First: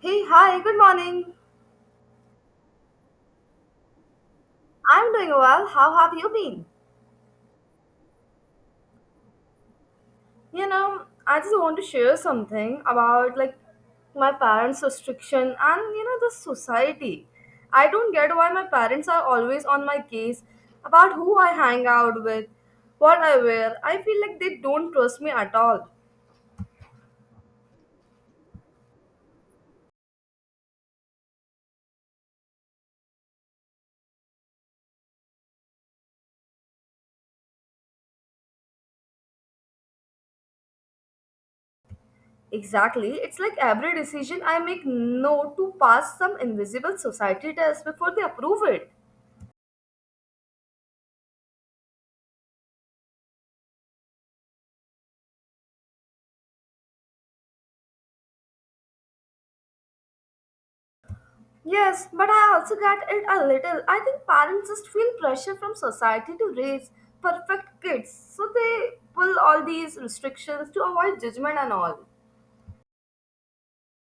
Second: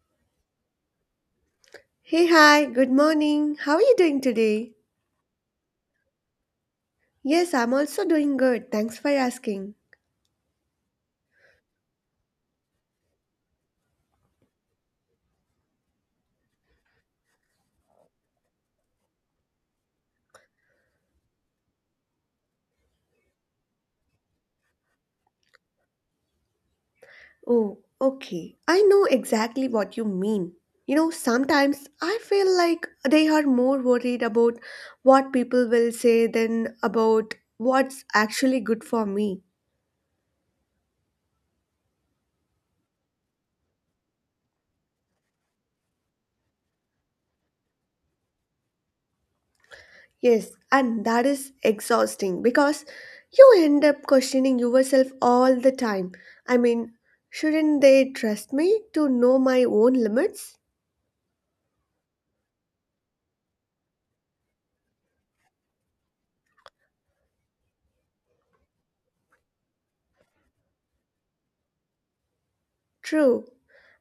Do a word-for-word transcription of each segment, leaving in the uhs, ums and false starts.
Hey, hi, good morning. Hey, hi, good morning. How are you doing today? I'm doing well. How have you been? Yes, I'm also doing good. Thanks for asking. You know, I just want to share something about like my parents' restriction and you know the society. I don't get why my parents are always on my case about who I hang out with, what I wear. I feel like they don't trust me at all. Oh, okay. I know exactly what you mean. You know, sometimes I feel like they are more worried about what people will say than about what's actually good for me. Exactly. It's like every decision I make no to pass some invisible society test before they approve it. Yes, and that is exhausting because you end up questioning yourself all the time. I mean, shouldn't they trust me to know my own limits? Yes, but I also get it a little. I think parents just feel pressure from society to raise perfect kids, so they pull all these restrictions to avoid judgment and all. True,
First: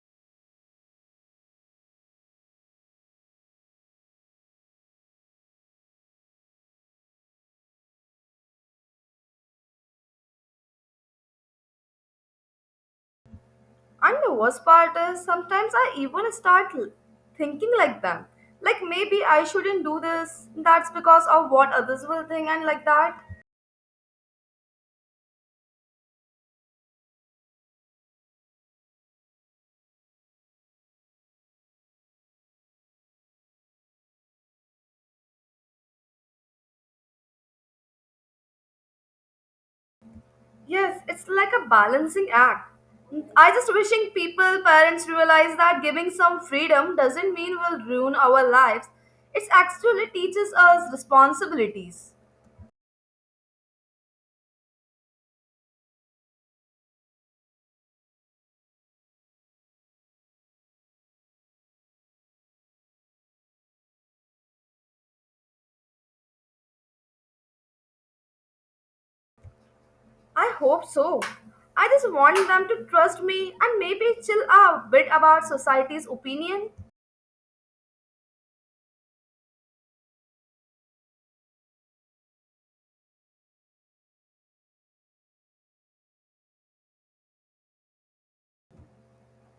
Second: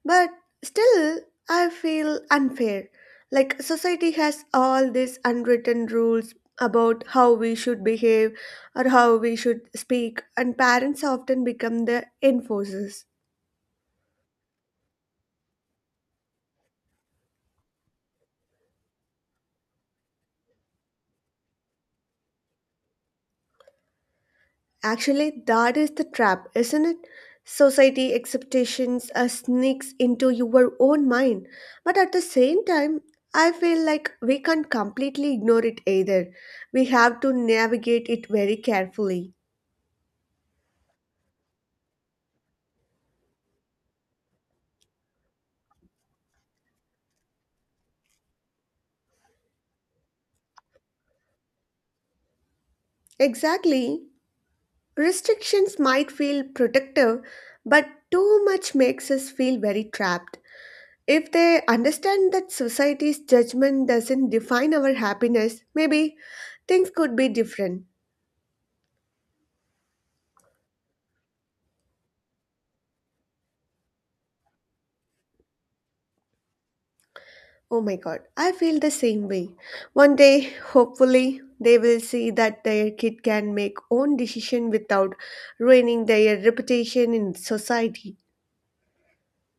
but still, I feel unfair. Like, society has all these unwritten rules about how we should behave or how we should speak, and parents often become the enforcers. And the worst part is sometimes I even start l- thinking like them. Like maybe I shouldn't do this, that's because of what others will think, and like that. Actually, that is the trap, isn't it? Society expectations uh, sneaks into your own mind, but at the same time, I feel like we can't completely ignore it either. We have to navigate it very carefully. Yes, it's like a balancing act. I just wishing people, parents realize that giving some freedom doesn't mean we'll ruin our lives. It actually teaches us responsibilities. Exactly. Restrictions might feel protective, but too much makes us feel very trapped. If they understand that society's judgment doesn't define our happiness, maybe things could be different. I hope so. I just want them to trust me and maybe chill a bit about society's opinion. Oh my god, I feel the same way. One day, hopefully, they will see that their kid can make own decision without ruining their reputation in society.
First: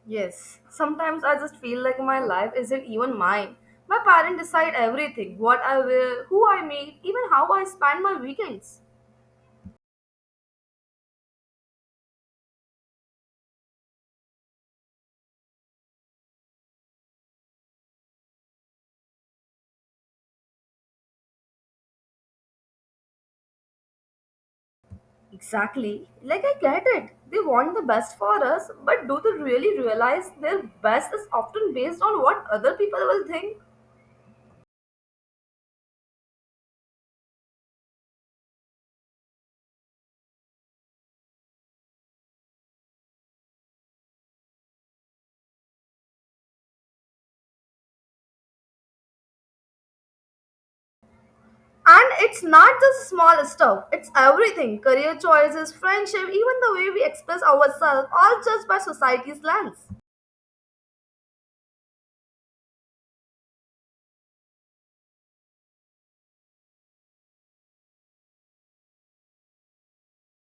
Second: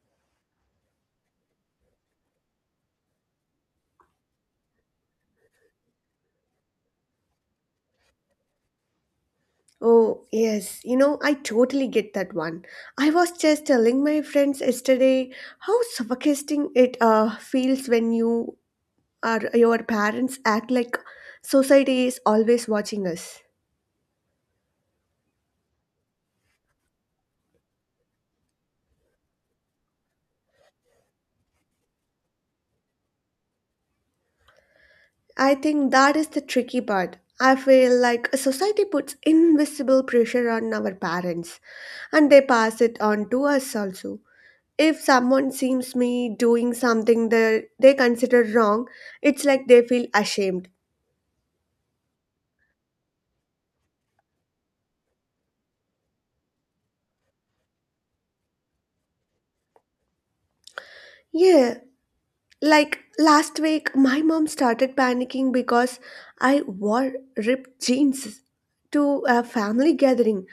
Yes, sometimes I just feel like my life isn't even mine. My parents decide everything, what I wear, who I meet, even how I spend my weekends. Oh, yes. You know, I totally get that one. I was just telling my friends yesterday how suffocating it uh, feels when you are your parents act like society is always watching us. Exactly. Like, I get it. They want the best for us, but do they really realize their best is often based on what other people will think? I think that is the tricky part. I feel like society puts invisible pressure on our parents and they pass it on to us also. If someone sees me doing something that they consider wrong, it's like they feel ashamed. And it's not just small stuff, it's everything career choices, friendship, even the way we express ourselves, all judged by society's lens. Yeah, like last week, my mom started panicking because I wore ripped jeans to a family gathering.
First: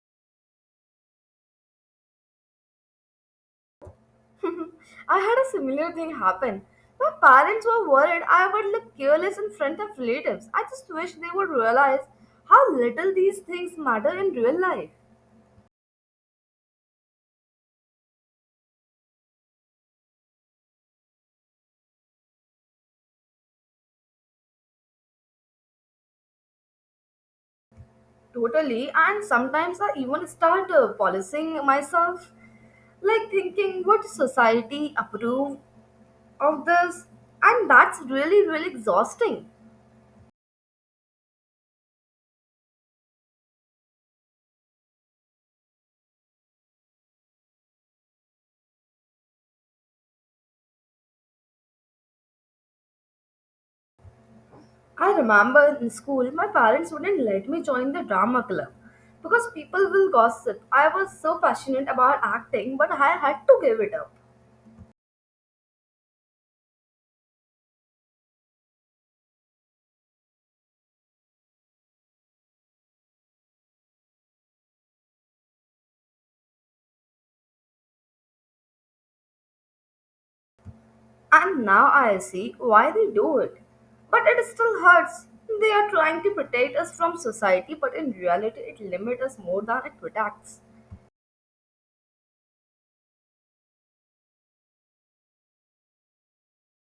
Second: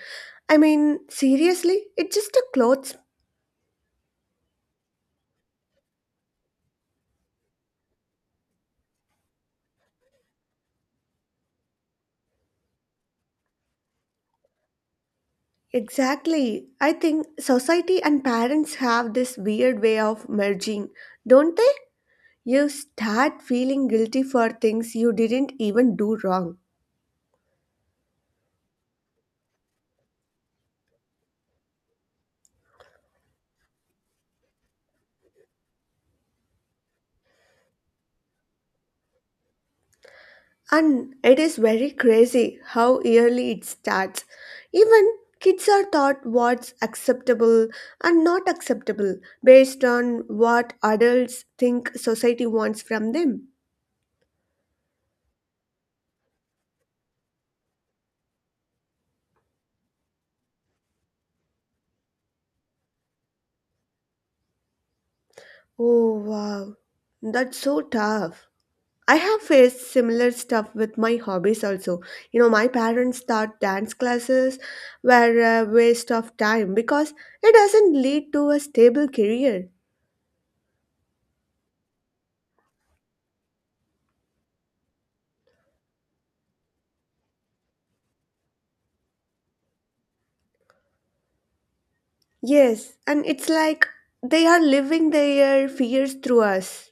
I mean, seriously, it's just a clothes. I had a similar thing happen. My parents were worried I would look careless in front of relatives. I just wish they would realize how little these things matter in real life. Exactly. I think society and parents have this weird way of merging, don't they? You start feeling guilty for things you didn't even do wrong. Totally, and sometimes I even start uh, policing myself, like thinking, would society approve of this? And that's really, really exhausting. And it is very crazy how early it starts. Even kids are taught what's acceptable and not acceptable based on what adults think society wants from them. I remember in school, my parents wouldn't let me join the drama club because people will gossip. I was so passionate about acting, but I had to give it up. Oh, wow. That's so tough. I have faced similar stuff with my hobbies also. You know, my parents thought dance classes were a waste of time because it doesn't lead to a stable career. And now I see why they do it. But it still hurts. They are trying to protect us from society, but in reality, it limits us more than it protects. Yes, and it's like they are living their fears through us.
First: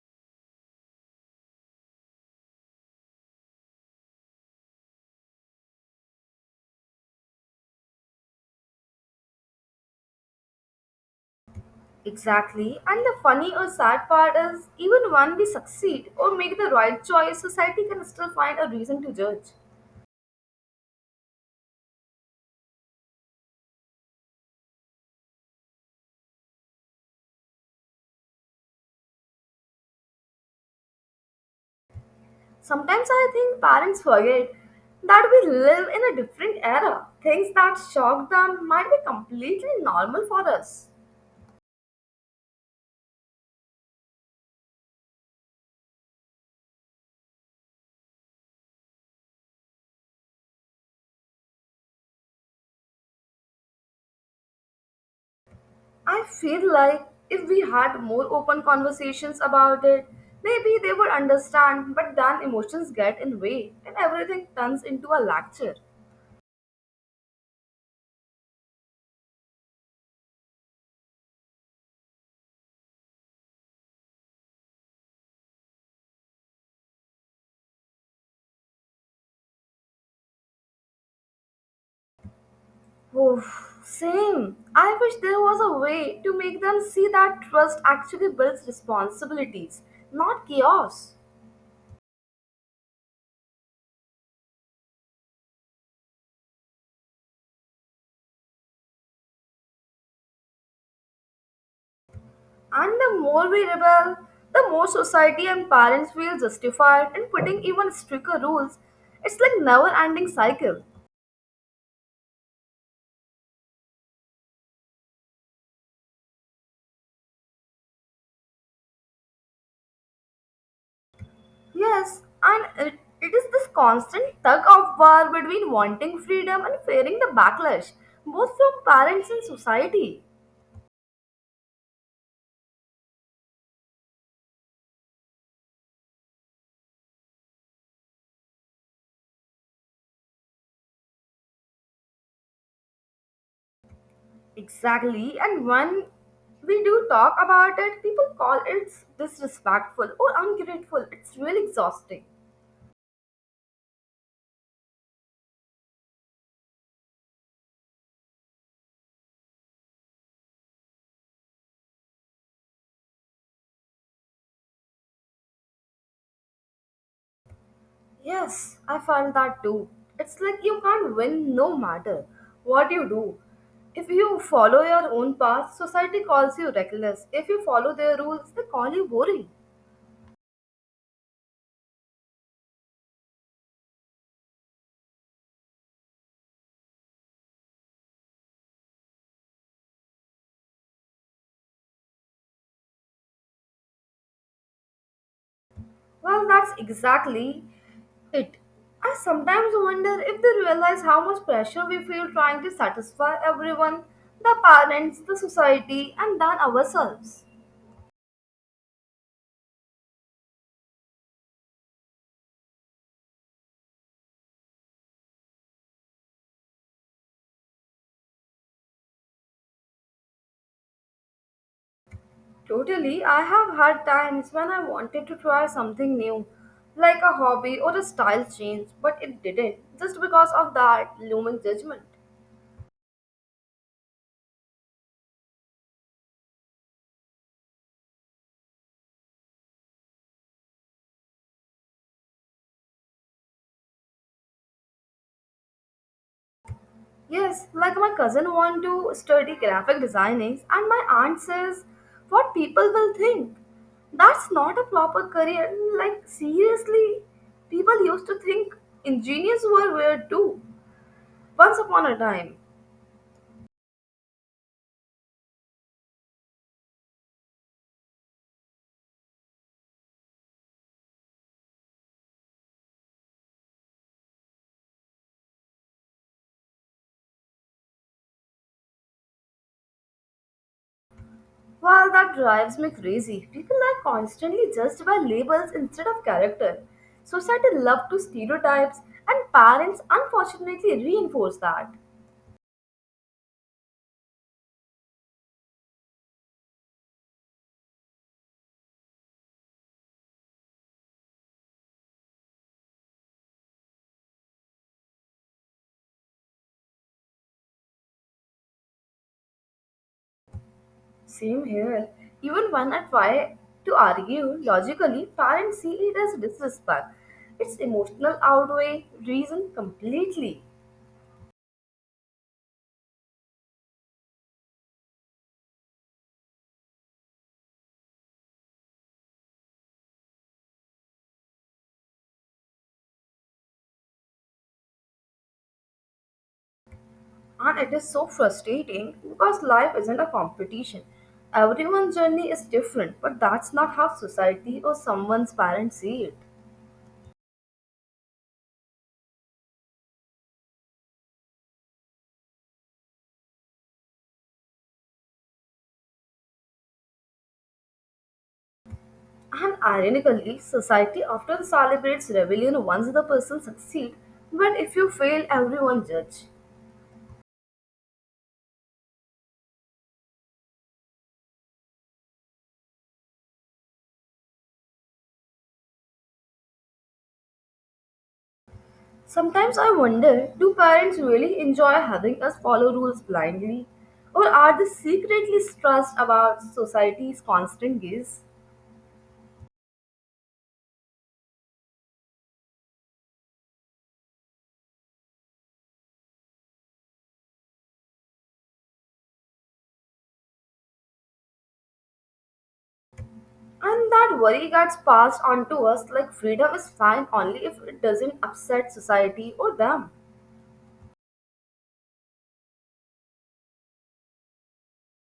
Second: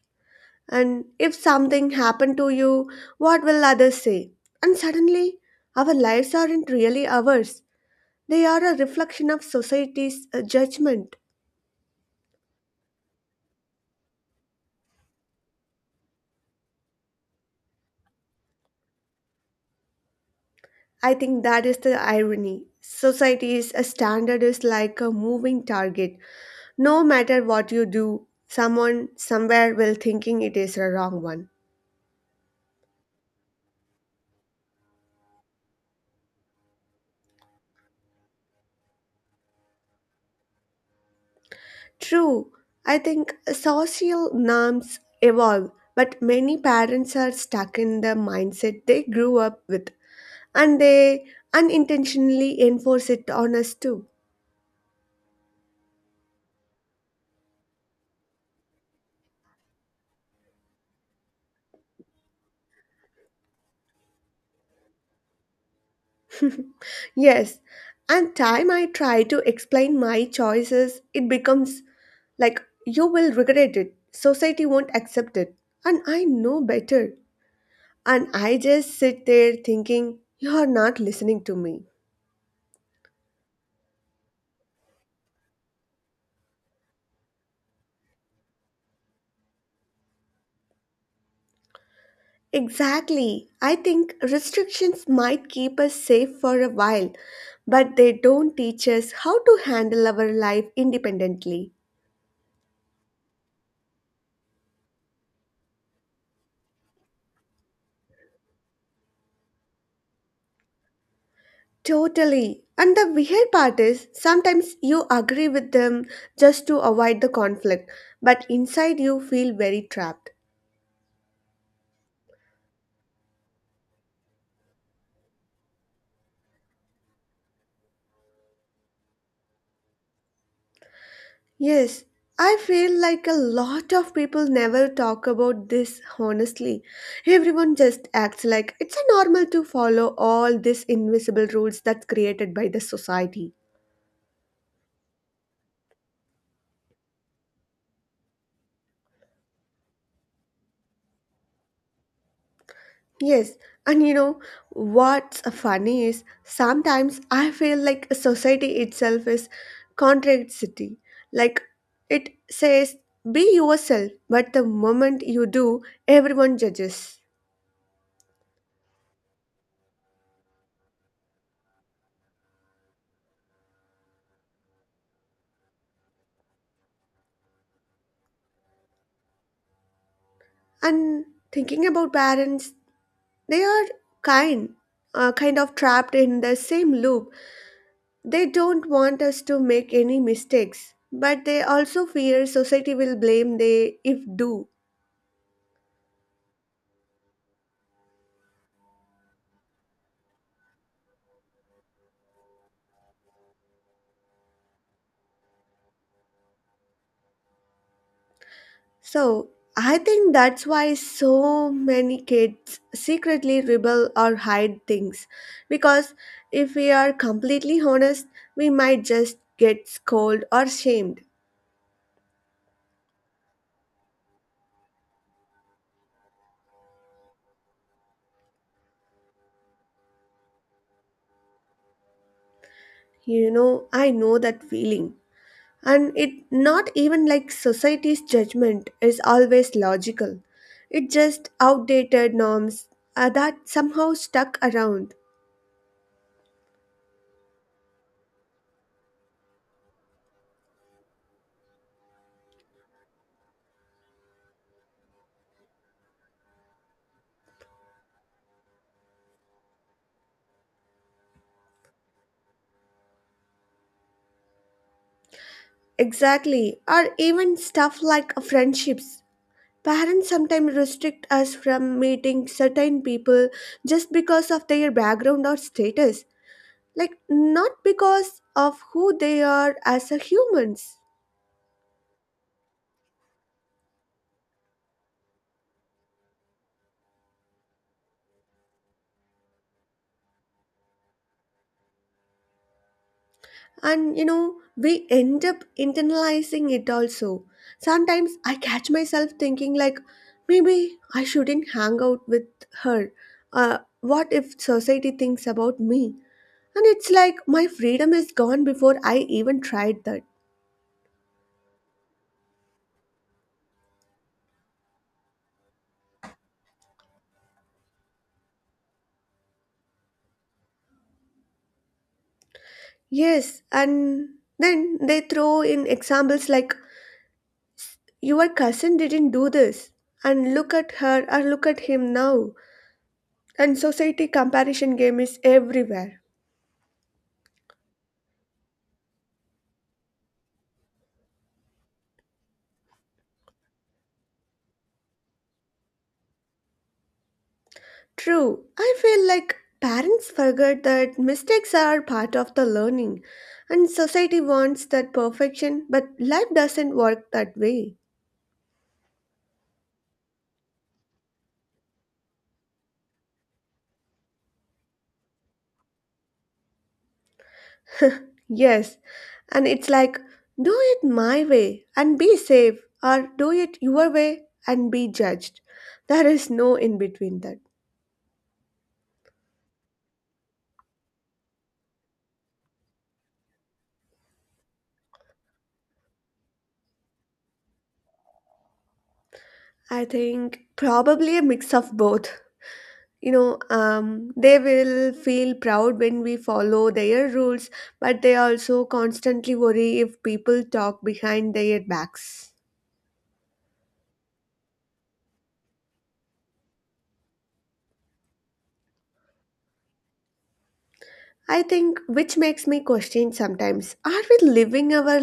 And if something happened to you, what will others say? And suddenly, our lives aren't really ours. They are a reflection of society's uh, judgment. Exactly. And the funny or sad part is, even when we succeed or make the right choice, society can still find a reason to judge. I think that is the irony. Society's uh, standard is like a moving target. No matter what you do, someone somewhere will thinking it is a wrong one. Sometimes I think parents forget that we live in a different era. Things that shock them might be completely normal for us. True, I think social norms evolve, but many parents are stuck in the mindset they grew up with and they unintentionally enforce it on us too. I feel like if we had more open conversations about it, maybe they would understand, but then emotions get in way and everything turns into a lecture. Yes, and time I try to explain my choices, it becomes like you will regret it. Society won't accept it. And I know better. And I just sit there thinking, you are not listening to me. Oof, same. I wish there was a way to make them see that trust actually builds responsibilities, not chaos. Exactly. I think restrictions might keep us safe for a while, but they don't teach us how to handle our life independently. And the more we rebel, the more society and parents feel justified in putting even stricter rules. It's like never-ending cycle. Totally. And the weird part is sometimes you agree with them just to avoid the conflict, but inside you feel very trapped. Yes, and it, it is this constant tug of war between wanting freedom and fearing the backlash, both from parents and society. Yes, I feel like a lot of people never talk about this honestly. Everyone just acts like it's a normal to follow all these invisible rules that's created by the society. Exactly. And when we do talk about it, people call it disrespectful or ungrateful. It's really exhausting. Yes, and you know what's funny is sometimes I feel like society itself is contradictory. Like it says be yourself, but the moment you do, everyone judges. Yes, I find that too. It's like you can't win no matter what you do. If you follow your own path, society calls you reckless. If you follow their rules, they call you boring. And thinking about parents, they are kind, uh, kind of trapped in the same loop. They don't want us to make any mistakes, but they also fear society will blame they if do. Well, that's exactly it. I sometimes wonder if they realize how much pressure we feel trying to satisfy everyone the parents, the society, and then ourselves. So I think that's why so many kids secretly rebel or hide things, because if we are completely honest, we might just get scolded or shamed. Totally, I have had times when I wanted to try something new, like a hobby or a style change, but it didn't, just because of that looming judgment. You know, I know that feeling. And it not even like society's judgment is always logical. It just outdated norms uh, that somehow stuck around. Yes, like my cousin want to study graphic designing, and my aunt says, "What people will think? That's not a proper career." Like seriously, people used to think engineers were weird too. Once upon a time. Exactly, or even stuff like friendships, parents sometimes restrict us from meeting certain people just because of their background or status, like not because of who they are as a humans. Well, that drives me crazy. People are constantly judged by labels instead of character. Society loves to stereotypes, and parents unfortunately reinforce that. And you know, we end up internalizing it also. Sometimes I catch myself thinking like, maybe I shouldn't hang out with her. Uh, what if society thinks about me? And it's like my freedom is gone before I even tried that. Same here. Even when I try to argue logically, parents see it as disrespect. It's emotional outweigh reason completely. Yes, and then they throw in examples like your cousin didn't do this, and look at her or look at him now. And society comparison game is everywhere. And it is so frustrating because life isn't a competition. Everyone's journey is different, but that's not how society or someone's parents see it. True, I feel like parents forget that mistakes are part of the learning, and society wants that perfection, but life doesn't work that way. And ironically, society often celebrates rebellion once the person succeeds, but if you fail, everyone judges. Yes, and it's like do it my way and be safe, or do it your way and be judged. There is no in between that. Sometimes I wonder do parents really enjoy having us follow rules blindly? Or are they secretly stressed about society's constant gaze? I think probably a mix of both. You know, um, they will feel proud when we follow their rules, but they also constantly worry if people talk behind their backs. And that worry gets passed on to us like freedom is fine only if it doesn't upset society or them. I think which makes me question sometimes, are we living our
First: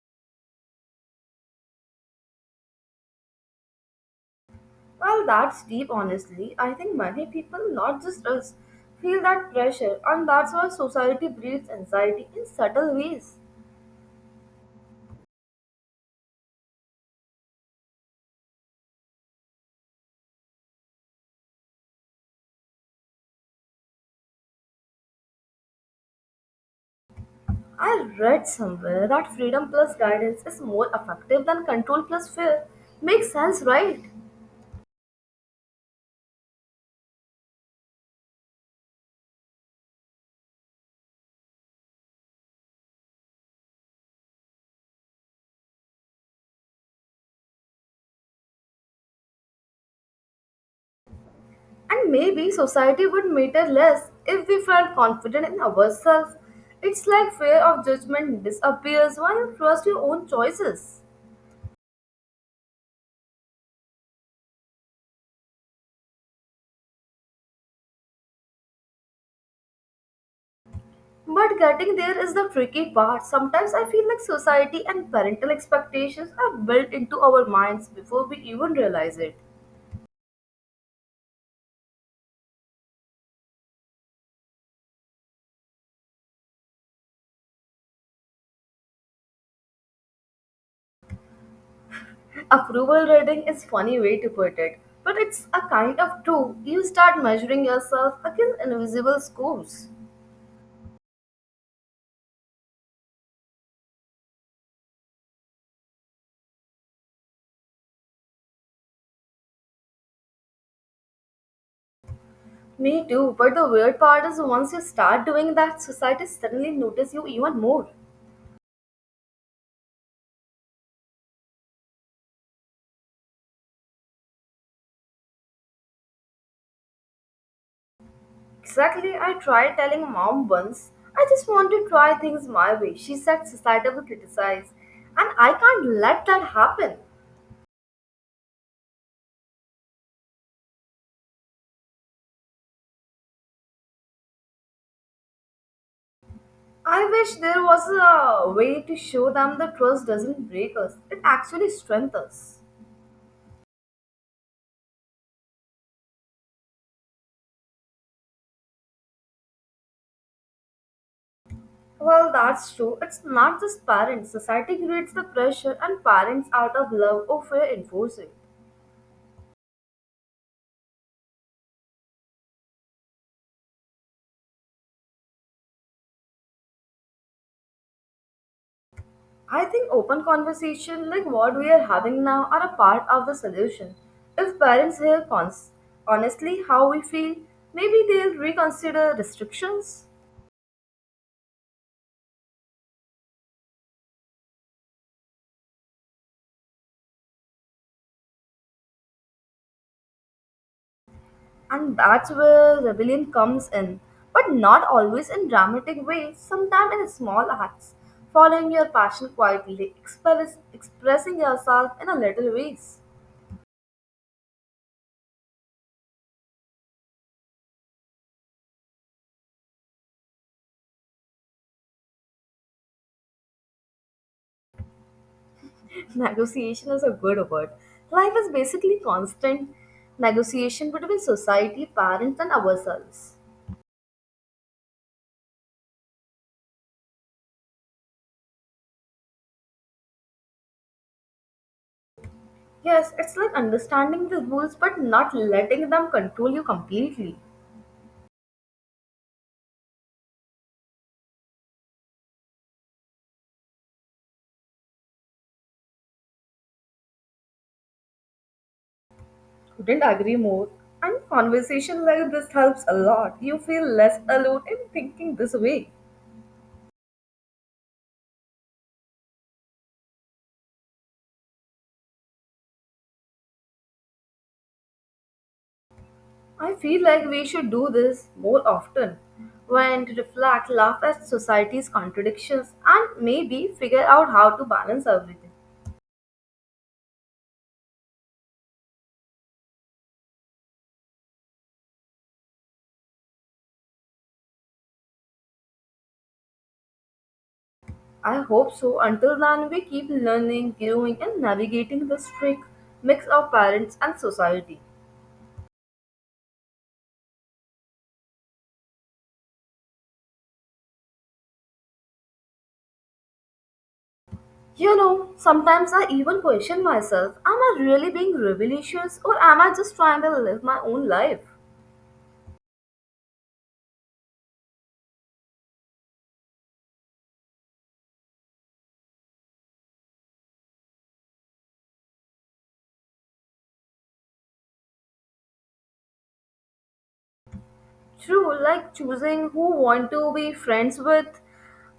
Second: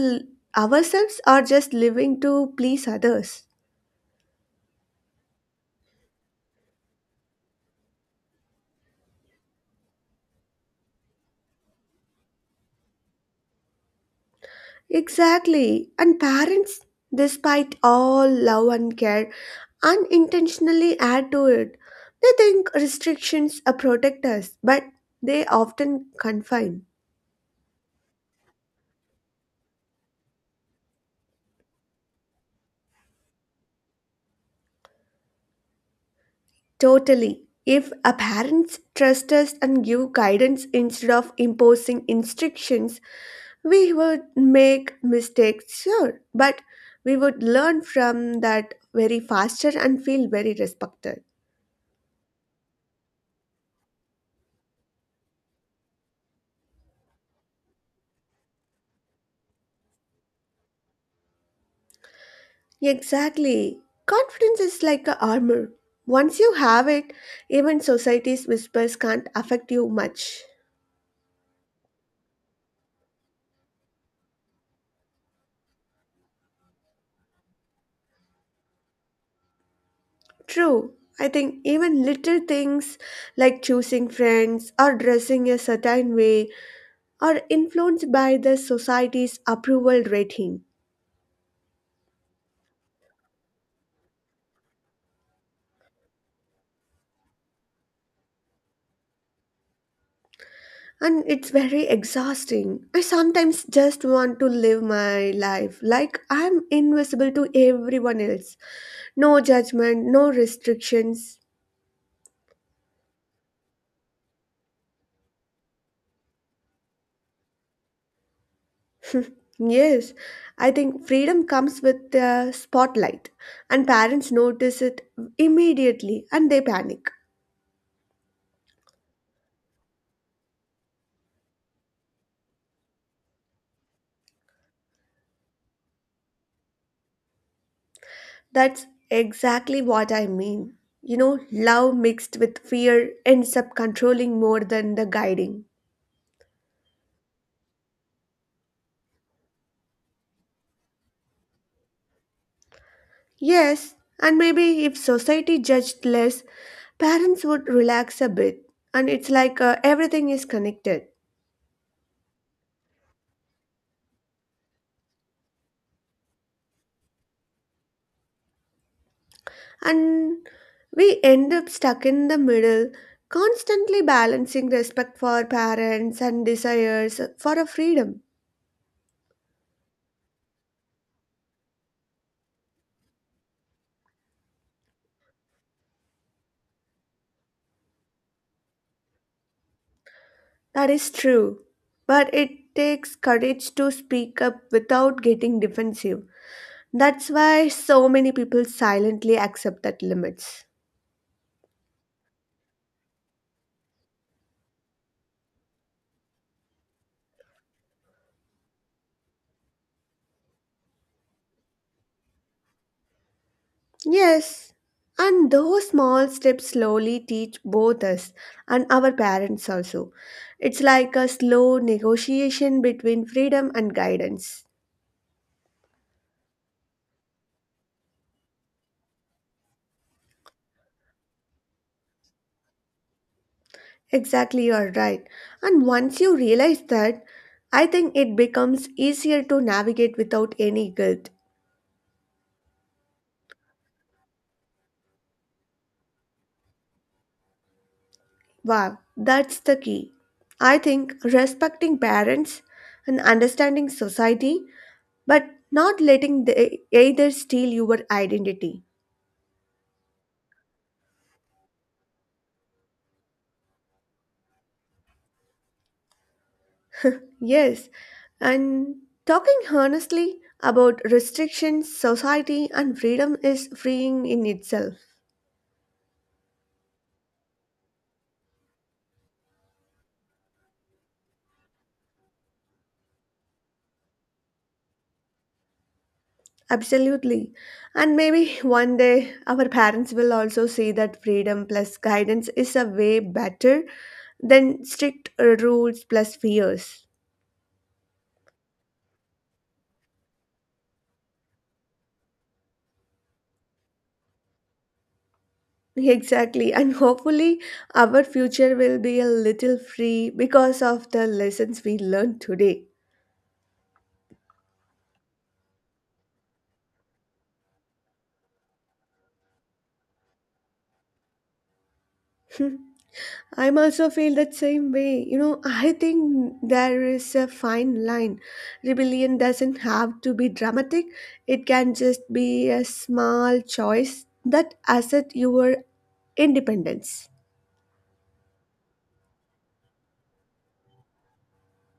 ourselves or just living to please others? Well, that's deep, honestly. I think many people, not just us, feel that pressure, and that's why society breeds anxiety in subtle ways. Exactly, and parents, despite all love and care, unintentionally add to it. They think restrictions uh, protect us, but they often confine. I read somewhere that freedom plus guidance is more effective than control plus fear. Makes sense, right? Totally. If our parents trust us and give guidance instead of imposing instructions, we would make mistakes, sure, but we would learn from that very faster and feel very respected. And maybe society would matter less if we felt confident in ourselves. It's like fear of judgment disappears when you trust your own choices. Exactly. Confidence is like a armor. Once you have it, even society's whispers can't affect you much. But getting there is the tricky part. Sometimes I feel like society and parental expectations are built into our minds before we even realize it. True. I think even little things like choosing friends or dressing a certain way are influenced by the society's approval rating. Approval rating is funny way to put it, but it's a kind of true. You start measuring yourself against invisible scores. And it's very exhausting. I sometimes just want to live my life like I'm invisible to everyone else. No judgment, no restrictions. Me too, but the weird part is once you start doing that, society suddenly notice you even more. Yes, I think freedom comes with the spotlight, and parents notice it immediately and they panic. Exactly, I tried telling mom once, I just want to try things my way. She said society will criticize, and I can't let that happen. That's exactly what I mean. You know, love mixed with fear ends up controlling more than the guiding. I wish there was a way to show them the trust doesn't break us, it actually strengthens us. Yes, and maybe if society judged less, parents would relax a bit. And it's like uh, everything is connected. Well, that's true. It's not just parents. Society creates the pressure, and parents, out of love or fear, enforce it. And we end up stuck in the middle, constantly balancing respect for parents and desires for a freedom. I think open conversation, like what we are having now, are a part of the solution. If parents hear cons- honestly how we feel, maybe they'll reconsider restrictions. That is true. But it takes courage to speak up without getting defensive. That's why so many people silently accept that limits. And that's where rebellion comes in. But not always in dramatic ways, sometimes in small acts. Following your passion quietly, express- expressing yourself in a little ways. Yes, and those small steps slowly teach both us and our parents also. It's like a slow negotiation between freedom and guidance. Negotiation is a good word. Life is basically constant negotiation between society, parents, and ourselves. Exactly, you're right. And once you realize that, I think it becomes easier to navigate without any guilt. Yes, it's like understanding the rules but not letting them control you completely. Wow, that's the key. I think respecting parents and understanding society, but not letting they either steal your identity. Couldn't agree more. And conversation like this helps a lot. You feel less alone in thinking this way. Yes, and talking honestly about restrictions, society, and freedom is freeing in itself. I feel like we should do this more often. When to reflect, laugh at society's contradictions, and maybe figure out how to balance everything. Absolutely. And maybe one day our parents will also see that freedom plus guidance is a way better than strict rules plus fears. I hope so. Until then, we keep learning, growing, and navigating this trick mix of parents and society. Exactly, and hopefully, our future will be a little free because of the lessons we learned today. You know, sometimes I even question myself am I really being rebellious or am I just trying to live my own life? I'm also feel that same way. You know, I think there is a fine line. Rebellion doesn't have to be dramatic. It can just be a small choice that asset your independence. True, like choosing who want to be friends with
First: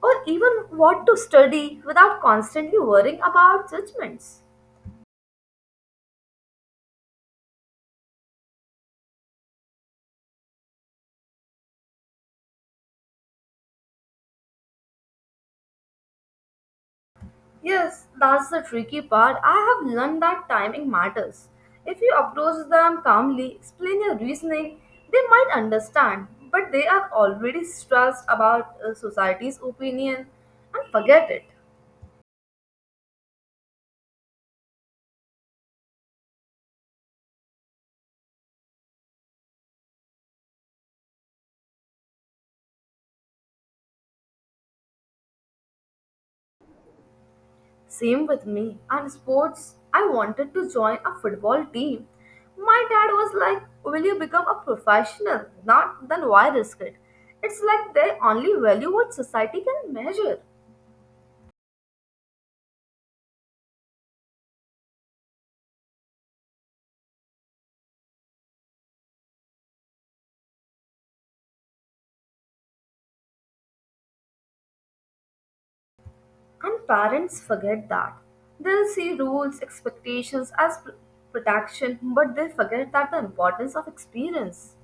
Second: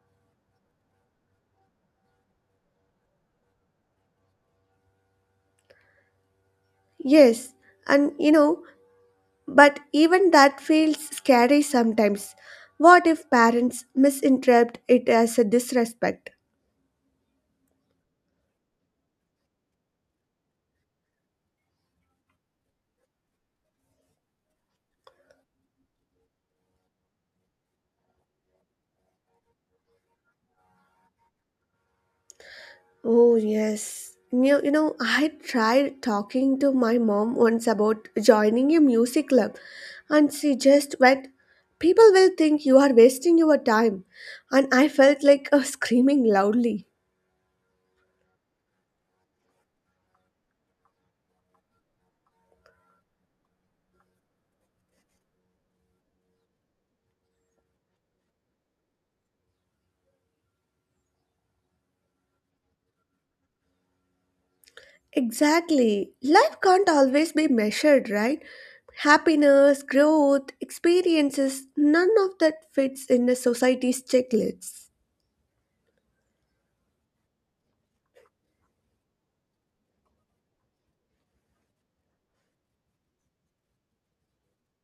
or even what to study without constantly worrying about judgments. Yes, and you know, but even that feels scary sometimes. What if parents misinterpret it as a disrespect? Yes, that's the tricky part. I have learned that timing matters. If you approach them calmly, explain your reasoning, they might understand, but they are already stressed about uh, society's opinion and forget it. Oh, yes. You, you know, I tried talking to my mom once about joining a music club, and she just went, people will think you are wasting your time. And I felt like uh, screaming loudly. Same with me. And sports, I wanted to join a football team. My dad was like, will you become a professional? Not, then why risk it? It's like they only value what society can measure. Exactly. Life can't always be measured, right? Happiness, growth, experiences, none of that fits in the society's checklists. And parents forget that. They'll see rules, expectations as pr- protection, but they forget that the importance of experience.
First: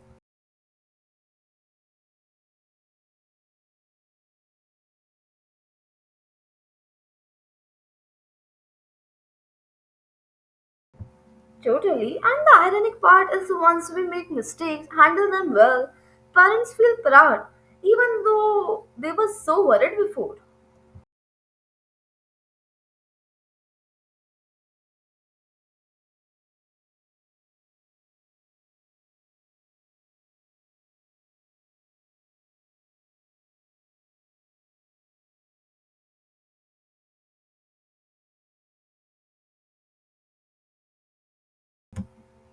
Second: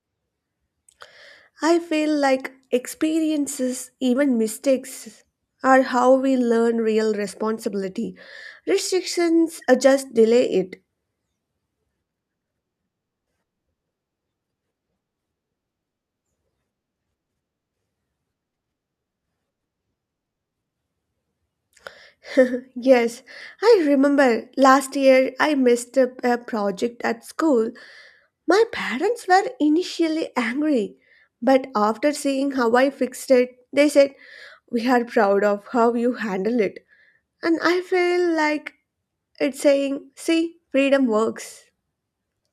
I feel like experiences, even mistakes, are how we learn real responsibility. Restrictions uh, just delay it. Totally. And the ironic part is once we make mistakes, handle them well, parents feel proud, even though they were so worried before. Yes, I remember last year I messed up a project at school. My parents were initially angry, but after seeing how I fixed it, they said, we are proud of how you handle it. And I feel like it's saying, see, freedom works.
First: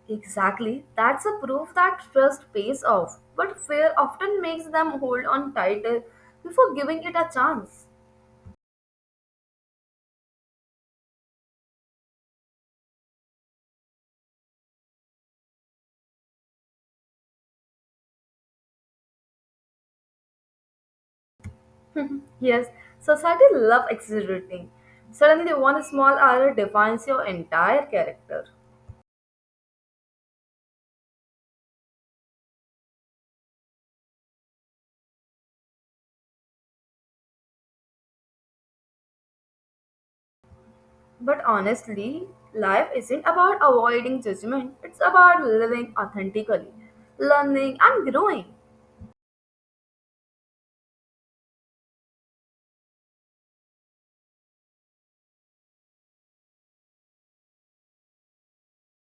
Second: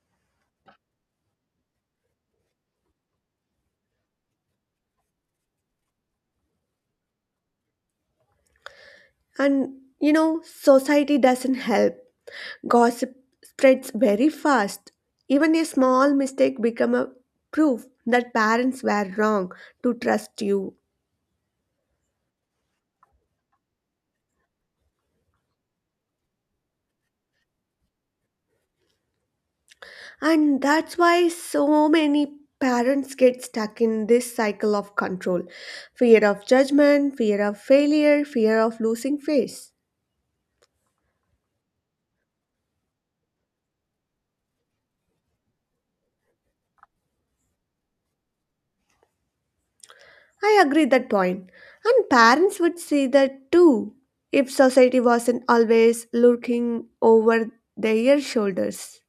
Exactly. That's a proof that trust pays off, but fear often makes them hold on tighter before giving it a chance. And you know, society doesn't help. Gossip spreads very fast. Even a small mistake become a proof that parents were wrong to trust you. Mhm. Yes, society love exaggerating. Suddenly, one small error defines your entire character. And that's why so many parents get stuck in this cycle of control. Fear of judgment, fear of failure, fear of losing face. But honestly, life isn't about avoiding judgment, it's about living authentically, learning, and growing. I agree that point. And parents would see that too if society wasn't always looking over their shoulders.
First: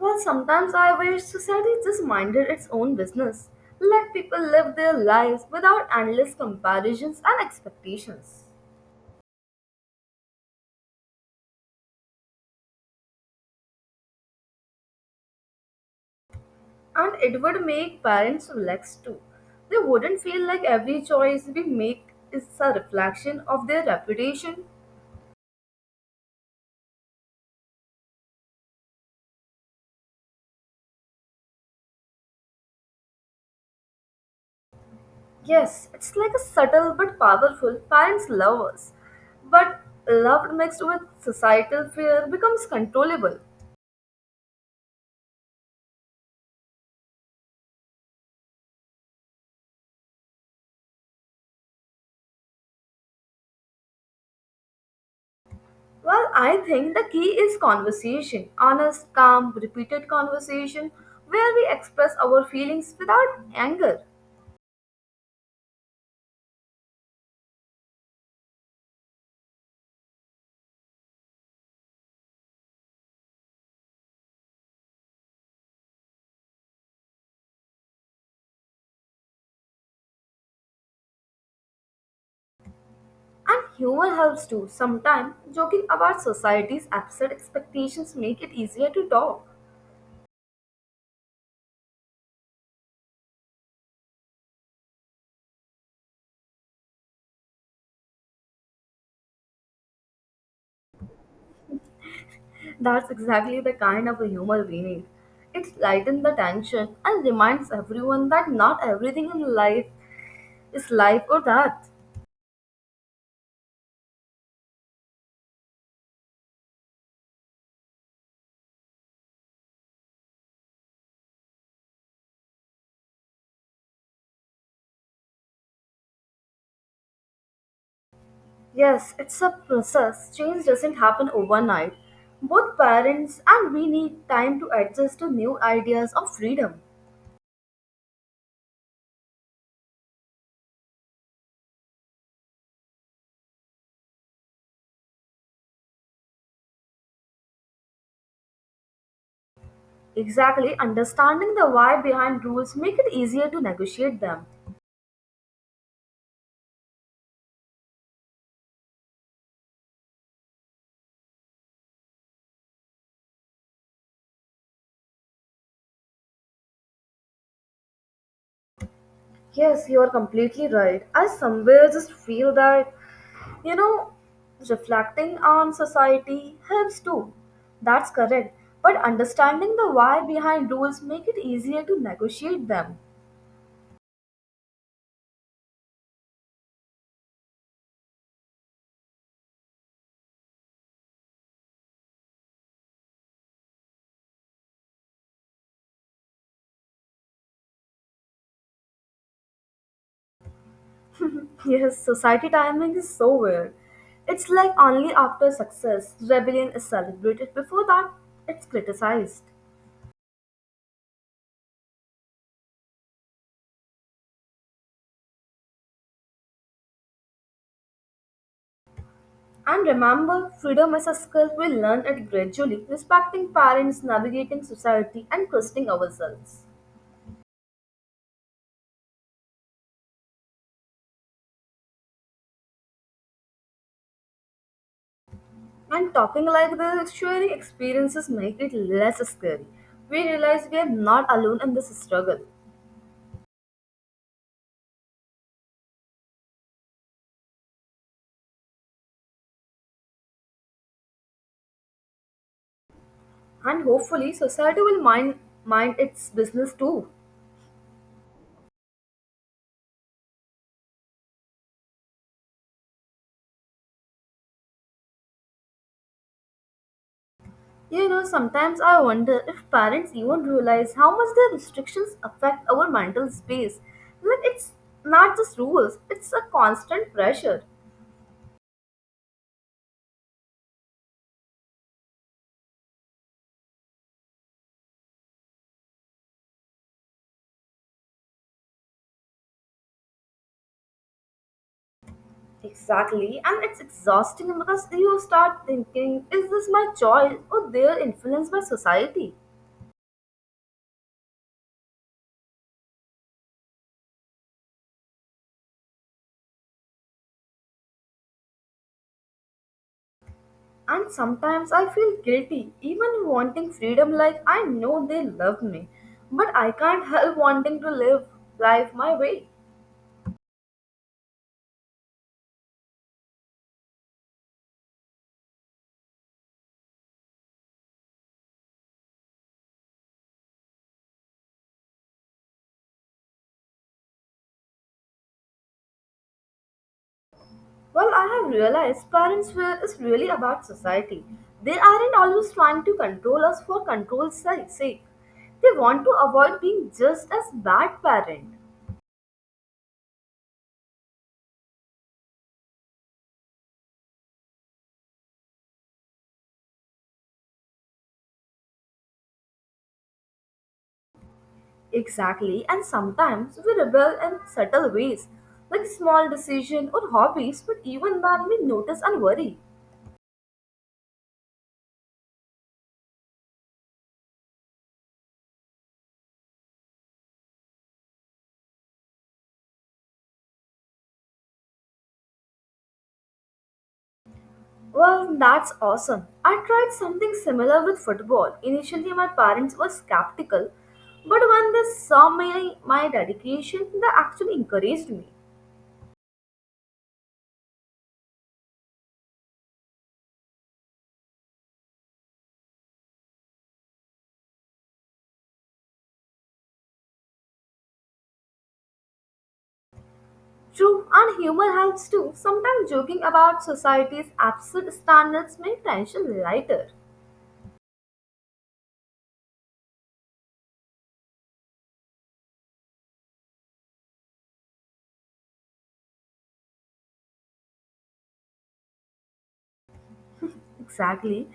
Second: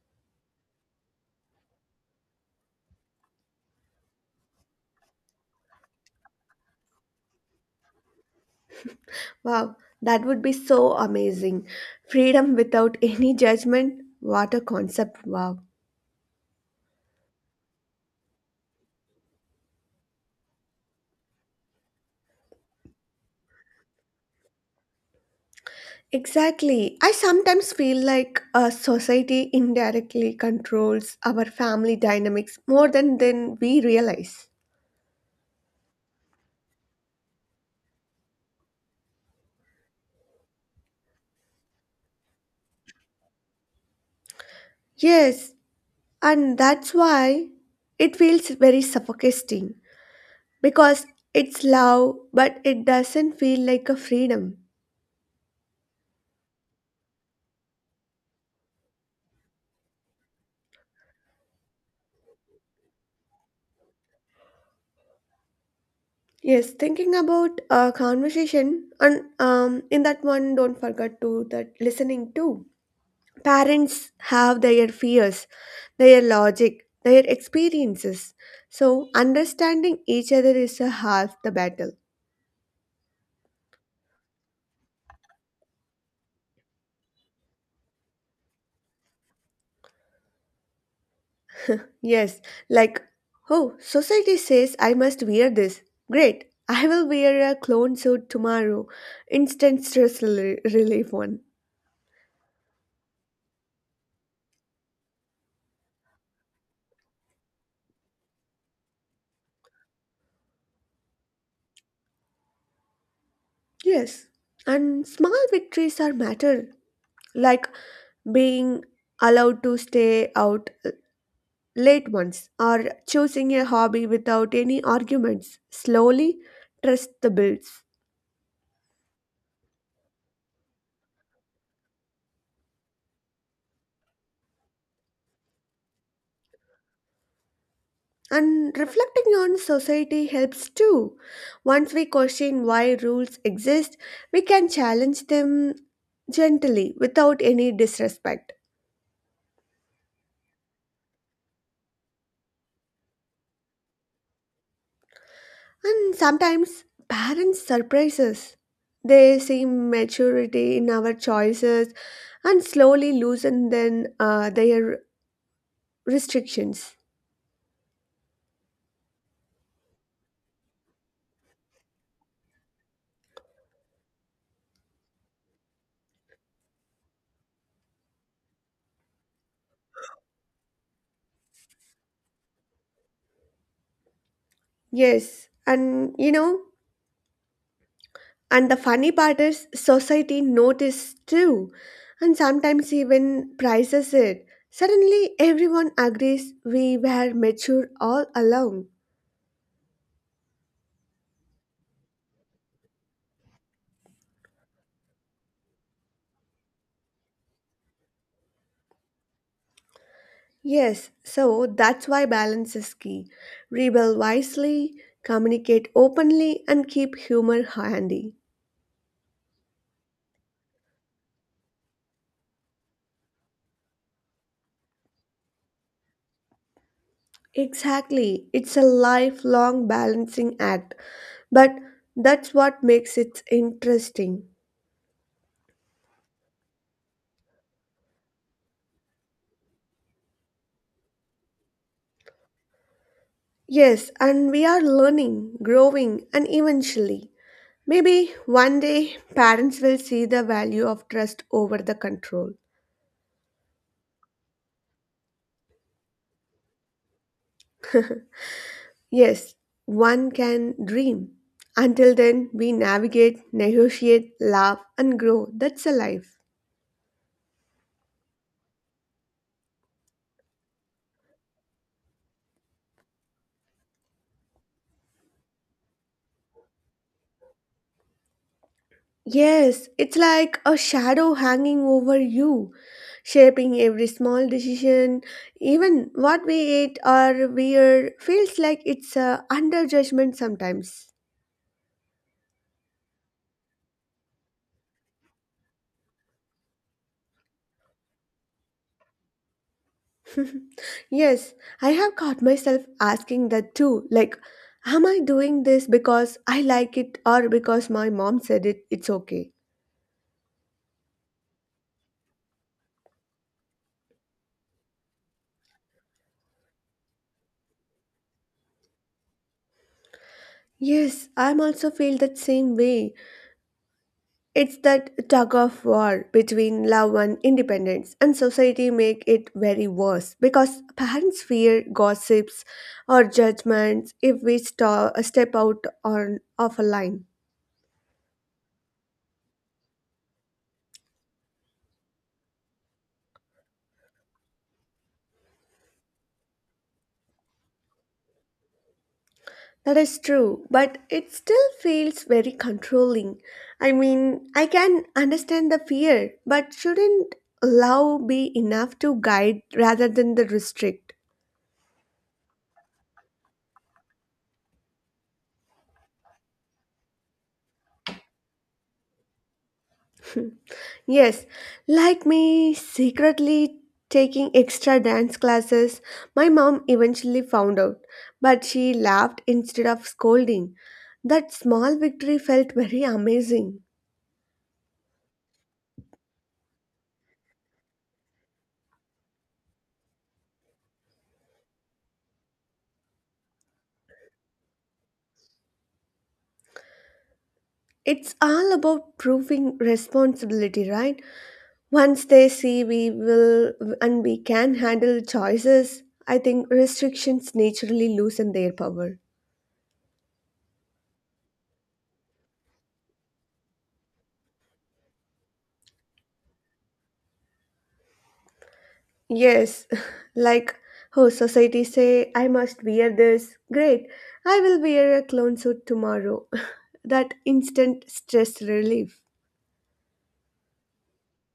Well, sometimes I wish society just minded its own business, let people live their lives without endless comparisons and expectations. Wow, that would be so amazing. Freedom without any judgment. What a concept. Wow. And it would make parents relax too. They wouldn't feel like every choice we make is a reflection of their reputation. Exactly. I sometimes feel like a society indirectly controls our family dynamics more than, than we realize. Yes, it's like a subtle but powerful parents love us. But love mixed with societal fear becomes controllable. Yes, and that's why it feels very suffocating because it's love, but it doesn't feel like a freedom. Well, I think the key is conversation, honest, calm, repeated conversation where we express our feelings without anger. Yes, thinking about a conversation, and um, in that one, don't forget to that listening too. Parents have their fears, their logic, their experiences. So understanding each other is a half the battle. And humor helps too. Sometimes joking about society's absurd expectations make it easier to talk. Yes, like oh, society says I must wear this. Great, I will wear a clone suit tomorrow. Instant stress rel- relief one. That's exactly the kind of humor we need. It lightens the tension and reminds everyone that not everything in life is life or death. Yes, and small victories are matter like being allowed to stay out uh, late once, or choosing a hobby without any arguments. Slowly, trust the builds. Yes, it's a process. Change doesn't happen overnight. Both parents and we need time to adjust to new ideas of freedom. And reflecting on society helps too. Once we question why rules exist, we can challenge them gently without any disrespect. Exactly, understanding the why behind rules make it easier to negotiate them. And sometimes parents surprise us. They see maturity in our choices and slowly loosen then uh, their restrictions. Yes, you are completely right. I somewhere just feel that, you know, reflecting on society helps too. That's correct. But understanding the why behind rules make it easier to negotiate them. Yes, and you know, and the funny part is society notices too, and sometimes even prizes it. Suddenly, everyone agrees we were mature all along. Yes, society timing is so weird. It's like only after success, rebellion is celebrated. Before that, it's criticized. Yes, so that's why balance is key. Rebel wisely, communicate openly, and keep humor handy. And remember, freedom is a skill we learn it gradually, respecting parents, navigating society, and trusting ourselves. Exactly, it's a lifelong balancing act, but that's what makes it interesting. And talking like this sharing experiences make it less scary. We realize we are not alone in this struggle. Yes, and we are learning, growing, and eventually, maybe one day, parents will see the value of trust over the control. And hopefully society will mind mind its business too. Yes, one can dream. Until then, we navigate, negotiate, laugh, and grow. That's a life. You know, sometimes I wonder if parents even realize how much their restrictions affect our mental space. Like it's not just rules, it's a constant pressure. Yes, it's like a shadow hanging over you, shaping every small decision. Even what we eat or wear feels like it's uh, under judgment sometimes. Exactly, and it's exhausting because you start thinking, is this my choice or they are influenced by society? Yes, I have caught myself asking that too. Like, am I doing this because I like it or because my mom said it, it's okay? And sometimes I feel guilty, even wanting freedom like I know they love me. But I can't help wanting to live life my way. Yes, I'm also feel that same way. It's that tug of war between love and independence, and society make it very worse because parents fear gossips or judgments if we sta step out on of a line. Well, I have realized parents' will is really about society. They aren't always trying to control us for control's si- sake. They want to avoid being just as bad parent. That is true, but it still feels very controlling. I mean, I can understand the fear, but shouldn't love be enough to guide rather than the restrict? Exactly, and sometimes we rebel in subtle ways, like small decision or hobbies, but even then we notice and worry. Yes, like me secretly taking extra dance classes, my mom eventually found out, but she laughed instead of scolding. That small victory felt very amazing. Well, that's awesome. I tried something similar with football. Initially, my parents were skeptical, but when they saw my, my dedication, they actually encouraged me. It's all about proving responsibility, right? Once they see we will and we can handle choices, I think restrictions naturally loosen their power. True, and humor helps too. Sometimes joking about society's absurd standards make tension lighter. Yes, like oh society say I must wear this. Great, I will wear a clone suit tomorrow. that instant stress relief. Exactly.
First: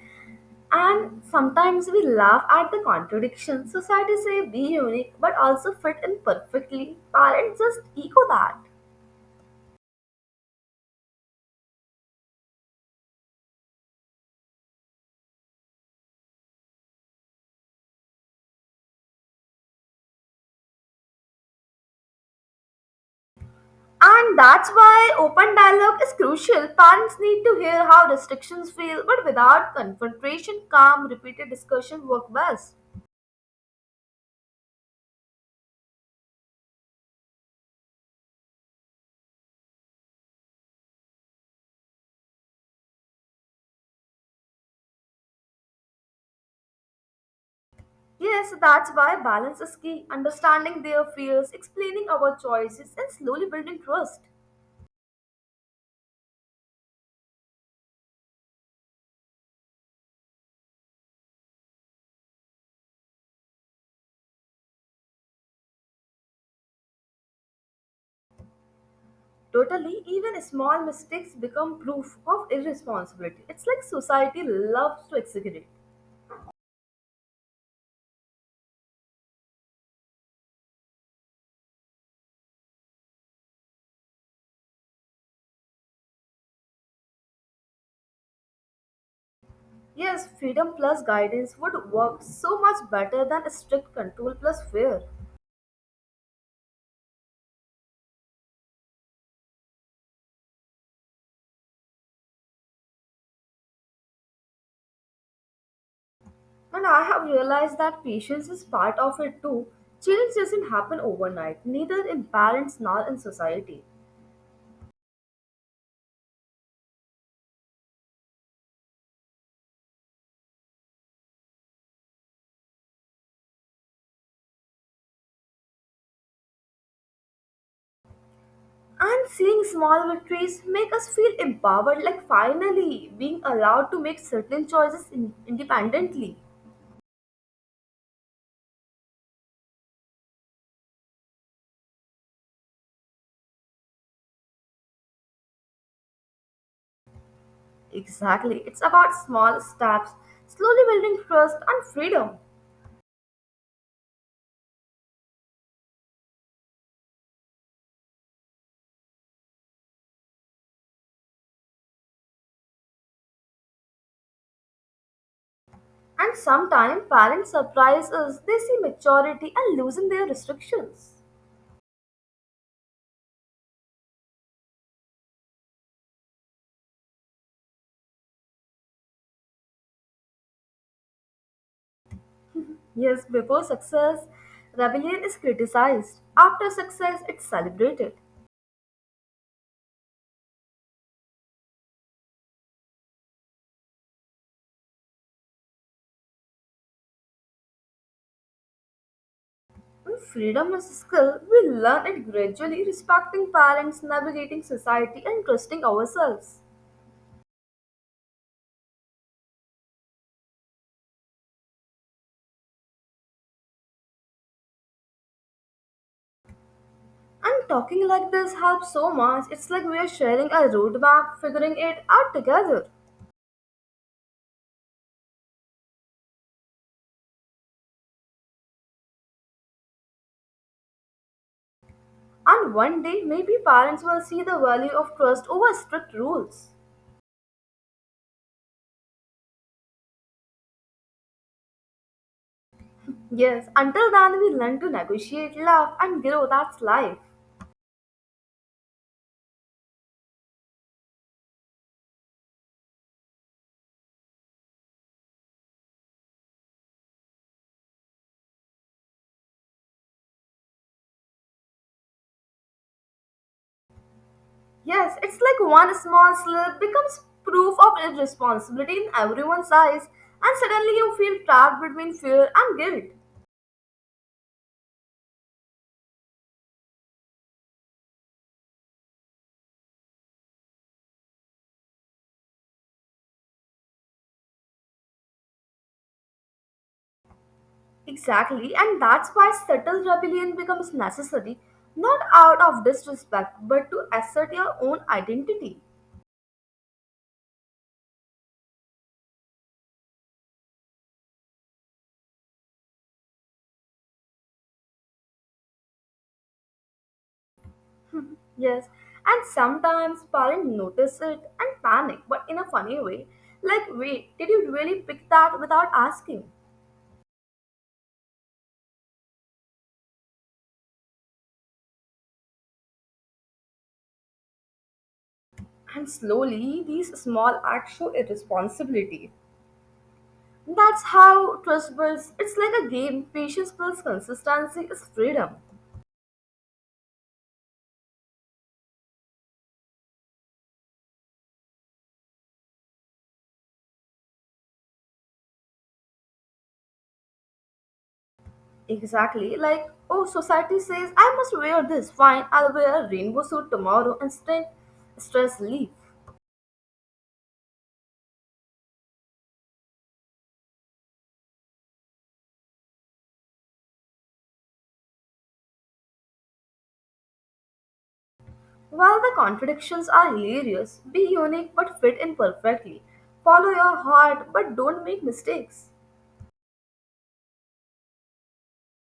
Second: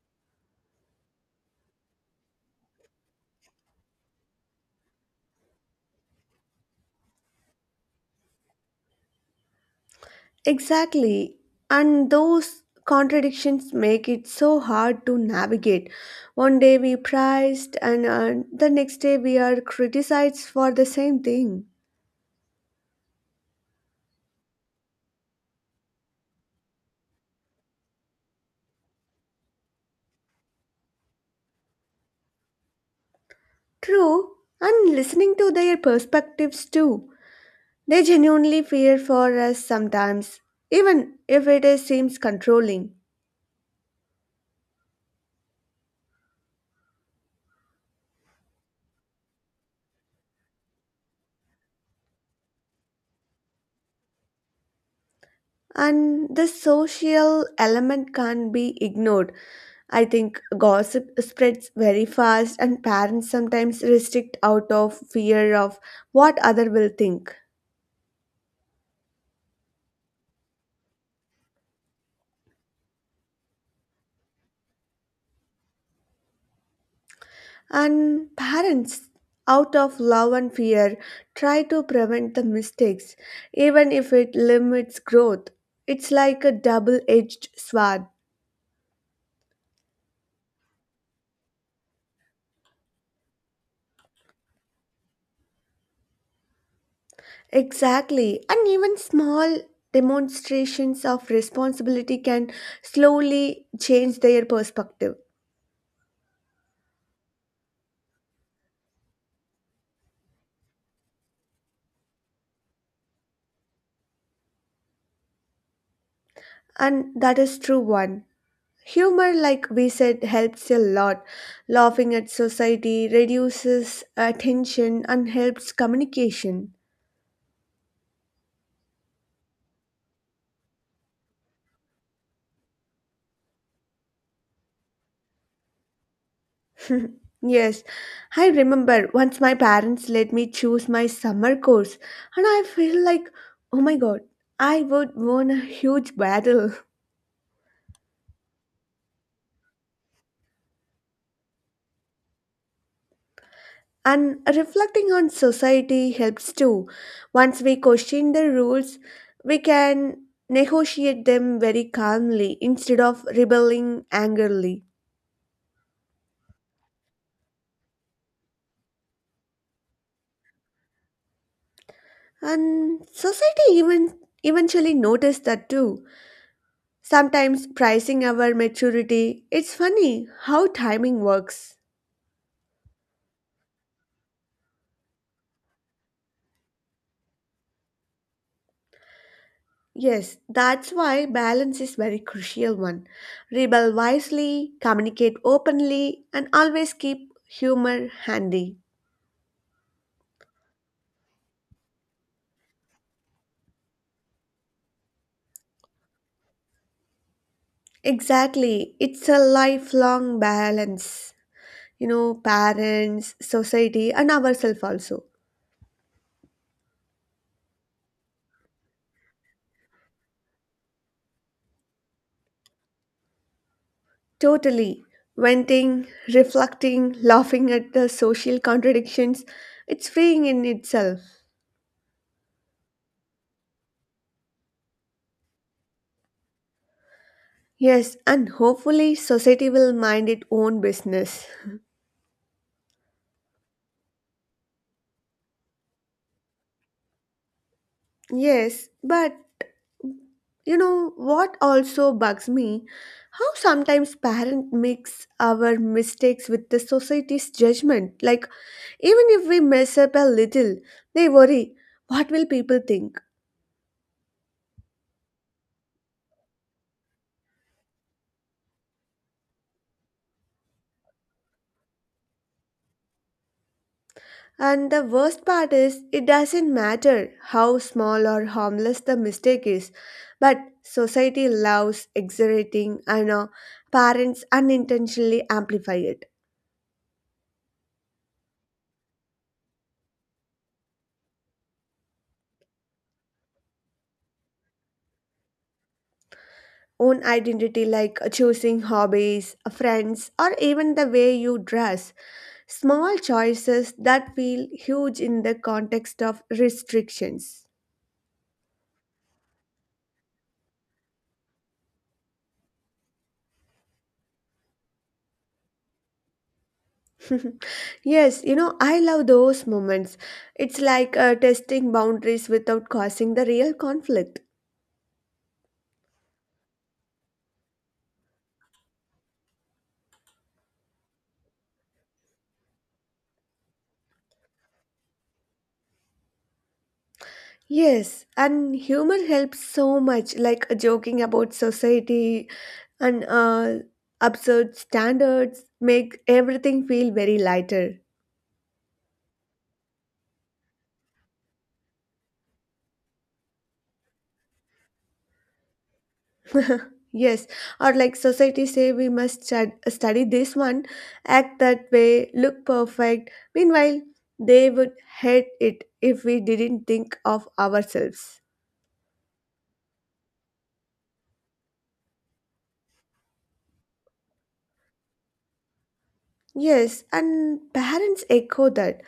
And sometimes we laugh at the contradictions. Society say be unique, but also fit in perfectly. Parents just echo that. Exactly. And those contradictions make it so hard to navigate. One day we praised and uh, the next day we are criticized for the same thing. And that's why open dialogue is crucial. Parents need to hear how restrictions feel, but without confrontation, calm, repeated discussion work best. True, and listening to their perspectives too. They genuinely fear for us sometimes, even if it is, seems controlling. Yes, that's why balance is key. Understanding their fears, explaining our choices, and slowly building trust. And the social element can't be ignored. I think gossip spreads very fast, and parents sometimes restrict out of fear of what other will think. Totally, even small mistakes become proof of irresponsibility. It's like society loves to exaggerate. And parents, out of love and fear, try to prevent the mistakes, even if it limits growth. It's like a double edged sword. Yes, freedom plus guidance would work so much better than strict control plus fear. Exactly. And even small demonstrations of responsibility can slowly change their perspective. And I have realized that patience is part of it too. Change doesn't happen overnight, neither in parents nor in society. And that is true one. Humor, like we said, helps a lot. Laughing at society reduces uh, tension and helps communication. And seeing small victories make us feel empowered, like finally being allowed to make certain choices in- independently. Yes, I remember once my parents let me choose my summer course, and I feel like, oh my god, I would won a huge battle. Exactly, it's about small steps, slowly building trust and freedom. And reflecting on society helps too. Once we question the rules, we can negotiate them very calmly instead of rebelling angrily. And sometimes parents surprise us, they see maturity and loosen their restrictions. And society even eventually noticed that too. Sometimes pricing our maturity, it's funny how timing works. Yes, before success, rebellion is criticized. After success, it's celebrated. Yes, that's why balance is very crucial one. Rebel wisely, communicate openly, and always keep humor handy. And freedom is a skill. We learn it gradually, respecting parents, navigating society, and trusting ourselves. Exactly, it's a lifelong balance. You know, parents, society, and ourselves also. And talking like this helps so much. It's like we are sharing a roadmap, figuring it out together. Totally. Venting, reflecting, laughing at the social contradictions, it's freeing in itself. And one day, maybe parents will see the value of trust over strict rules. Yes, and hopefully society will mind its own business. Yes, until then, we learn to negotiate, love, and grow. That's life. Yes, but you know what also bugs me? How sometimes parents mix our mistakes with the society's judgment. Like, even if we mess up a little, they worry, what will people think? Yes, it's like one small slip becomes proof of irresponsibility in everyone's eyes, and suddenly you feel trapped between fear and guilt. And the worst part is, it doesn't matter how small or harmless the mistake is, but society loves exaggerating and uh, parents unintentionally amplify it. Exactly, and that's why subtle rebellion becomes necessary, not out of disrespect, but to assert your own identity. Own identity, like choosing hobbies, friends, or even the way you dress, small choices that feel huge in the context of restrictions. Yes, and sometimes parents notice it and panic, but in a funny way. Like, wait, did you really pick that without asking? Yes, you know, I love those moments. It's like uh, testing boundaries without causing the real conflict. And slowly, these small acts show irresponsibility. That's how trust builds. It's like a game. Patience builds consistency is freedom. Yes, and humor helps so much, like uh, joking about society and uh, absurd standards make everything feel very lighter. Exactly. Like, oh, society says I must wear this. Fine, I'll wear a rainbow suit tomorrow and stay stress leave. Yes, or like society say we must stud- study this one, act that way, look perfect. Meanwhile, they would hate it if we didn't think of ourselves. While the contradictions are hilarious, be unique but fit in perfectly. Follow your heart but don't make mistakes. Yes, and parents echo that.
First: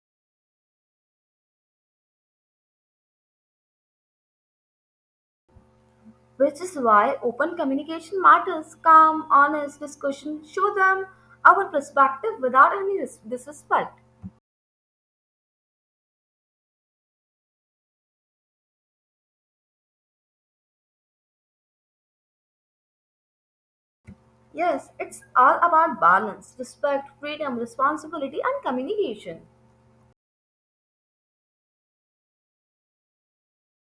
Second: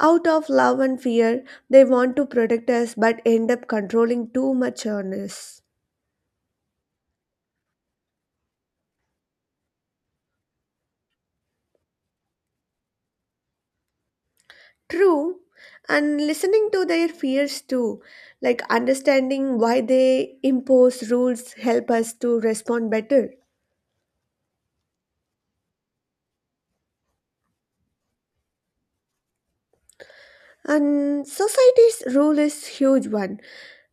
Out of love and fear, they want to protect us but end up controlling too much on us. Which is why open communication matters. Calm, honest discussion. Show them our perspective without any dis- disrespect. True, and listening to their fears too, like understanding why they impose rules help us to respond better. Yes, it's all about balance, respect, freedom, responsibility, and communication. And society's role is huge one.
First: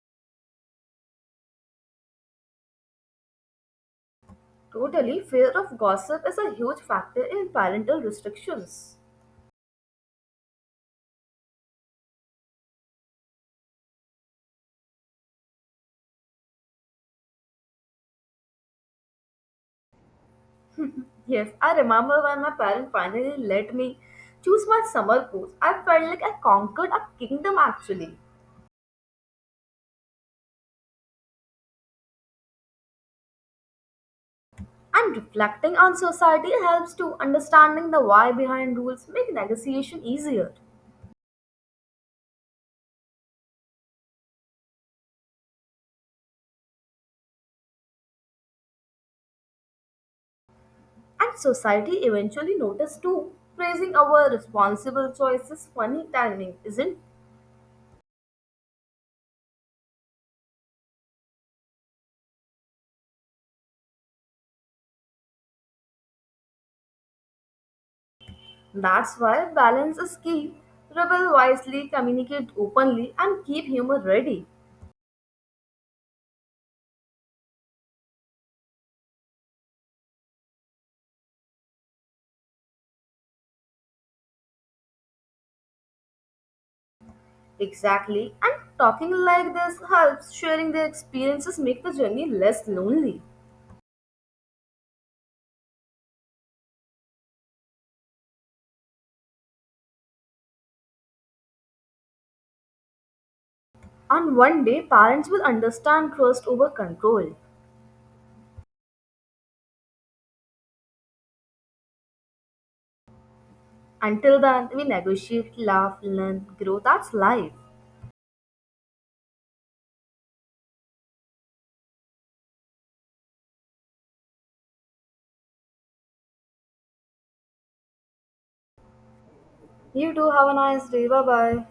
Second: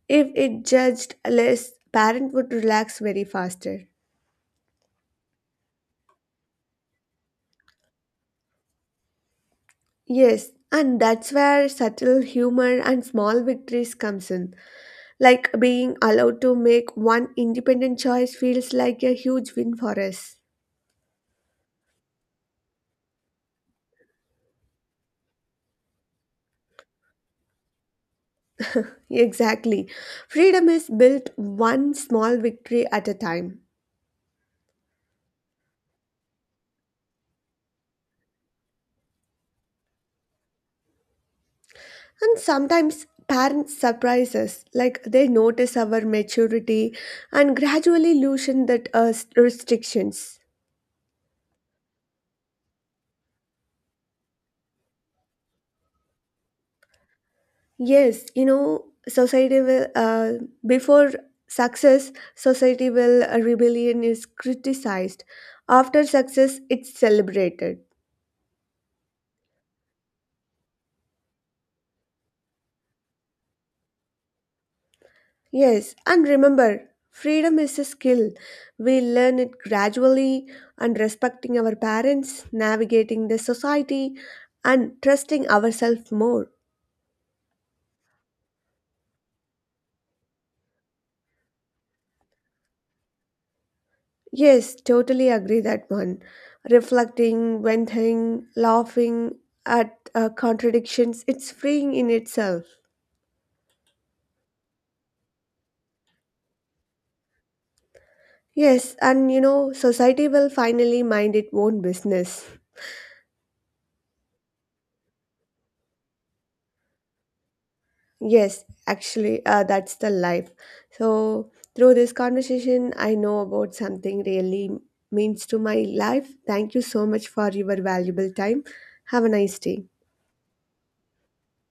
If it judged less, parent would relax very faster. Totally, fear of gossip is a huge factor in parental restrictions. Yes, and that's where subtle humor and small victories comes in. Like being allowed to make one independent choice feels like a huge win for us. Yes, I remember when my parents finally let me choose my summer course. I felt like I conquered a kingdom actually. Exactly. Freedom is built one small victory at a time. And reflecting on society helps to understanding the why behind rules make negotiation easier. And sometimes parents surprise us, like they notice our maturity and gradually loosen that uh, s- restrictions. And society eventually noticed too. Praising our responsible choices funny timing, isn't. Yes, you know, society will, uh, before success, society will, uh, rebellion is criticized. After success, it's celebrated. That's why balance is key. Rebel wisely, communicate openly, and keep humor ready. Yes, and remember, freedom is a skill. We learn it gradually and respecting our parents, navigating the society, and trusting ourselves more. Exactly. And talking like this helps sharing their experiences make the journey less lonely. Yes, totally agree that one. Reflecting, venting, laughing at uh, contradictions, it's freeing in itself. And one day, parents will understand trust over control. Yes, and you know, society will finally mind its own business. Until then, we negotiate, laugh, learn, grow. That's life. Yes, actually, uh, that's the life. So, through this conversation, I know about something really means to my life. Thank you so much for your valuable time. Have a nice day. You too. Have a nice day. Bye bye.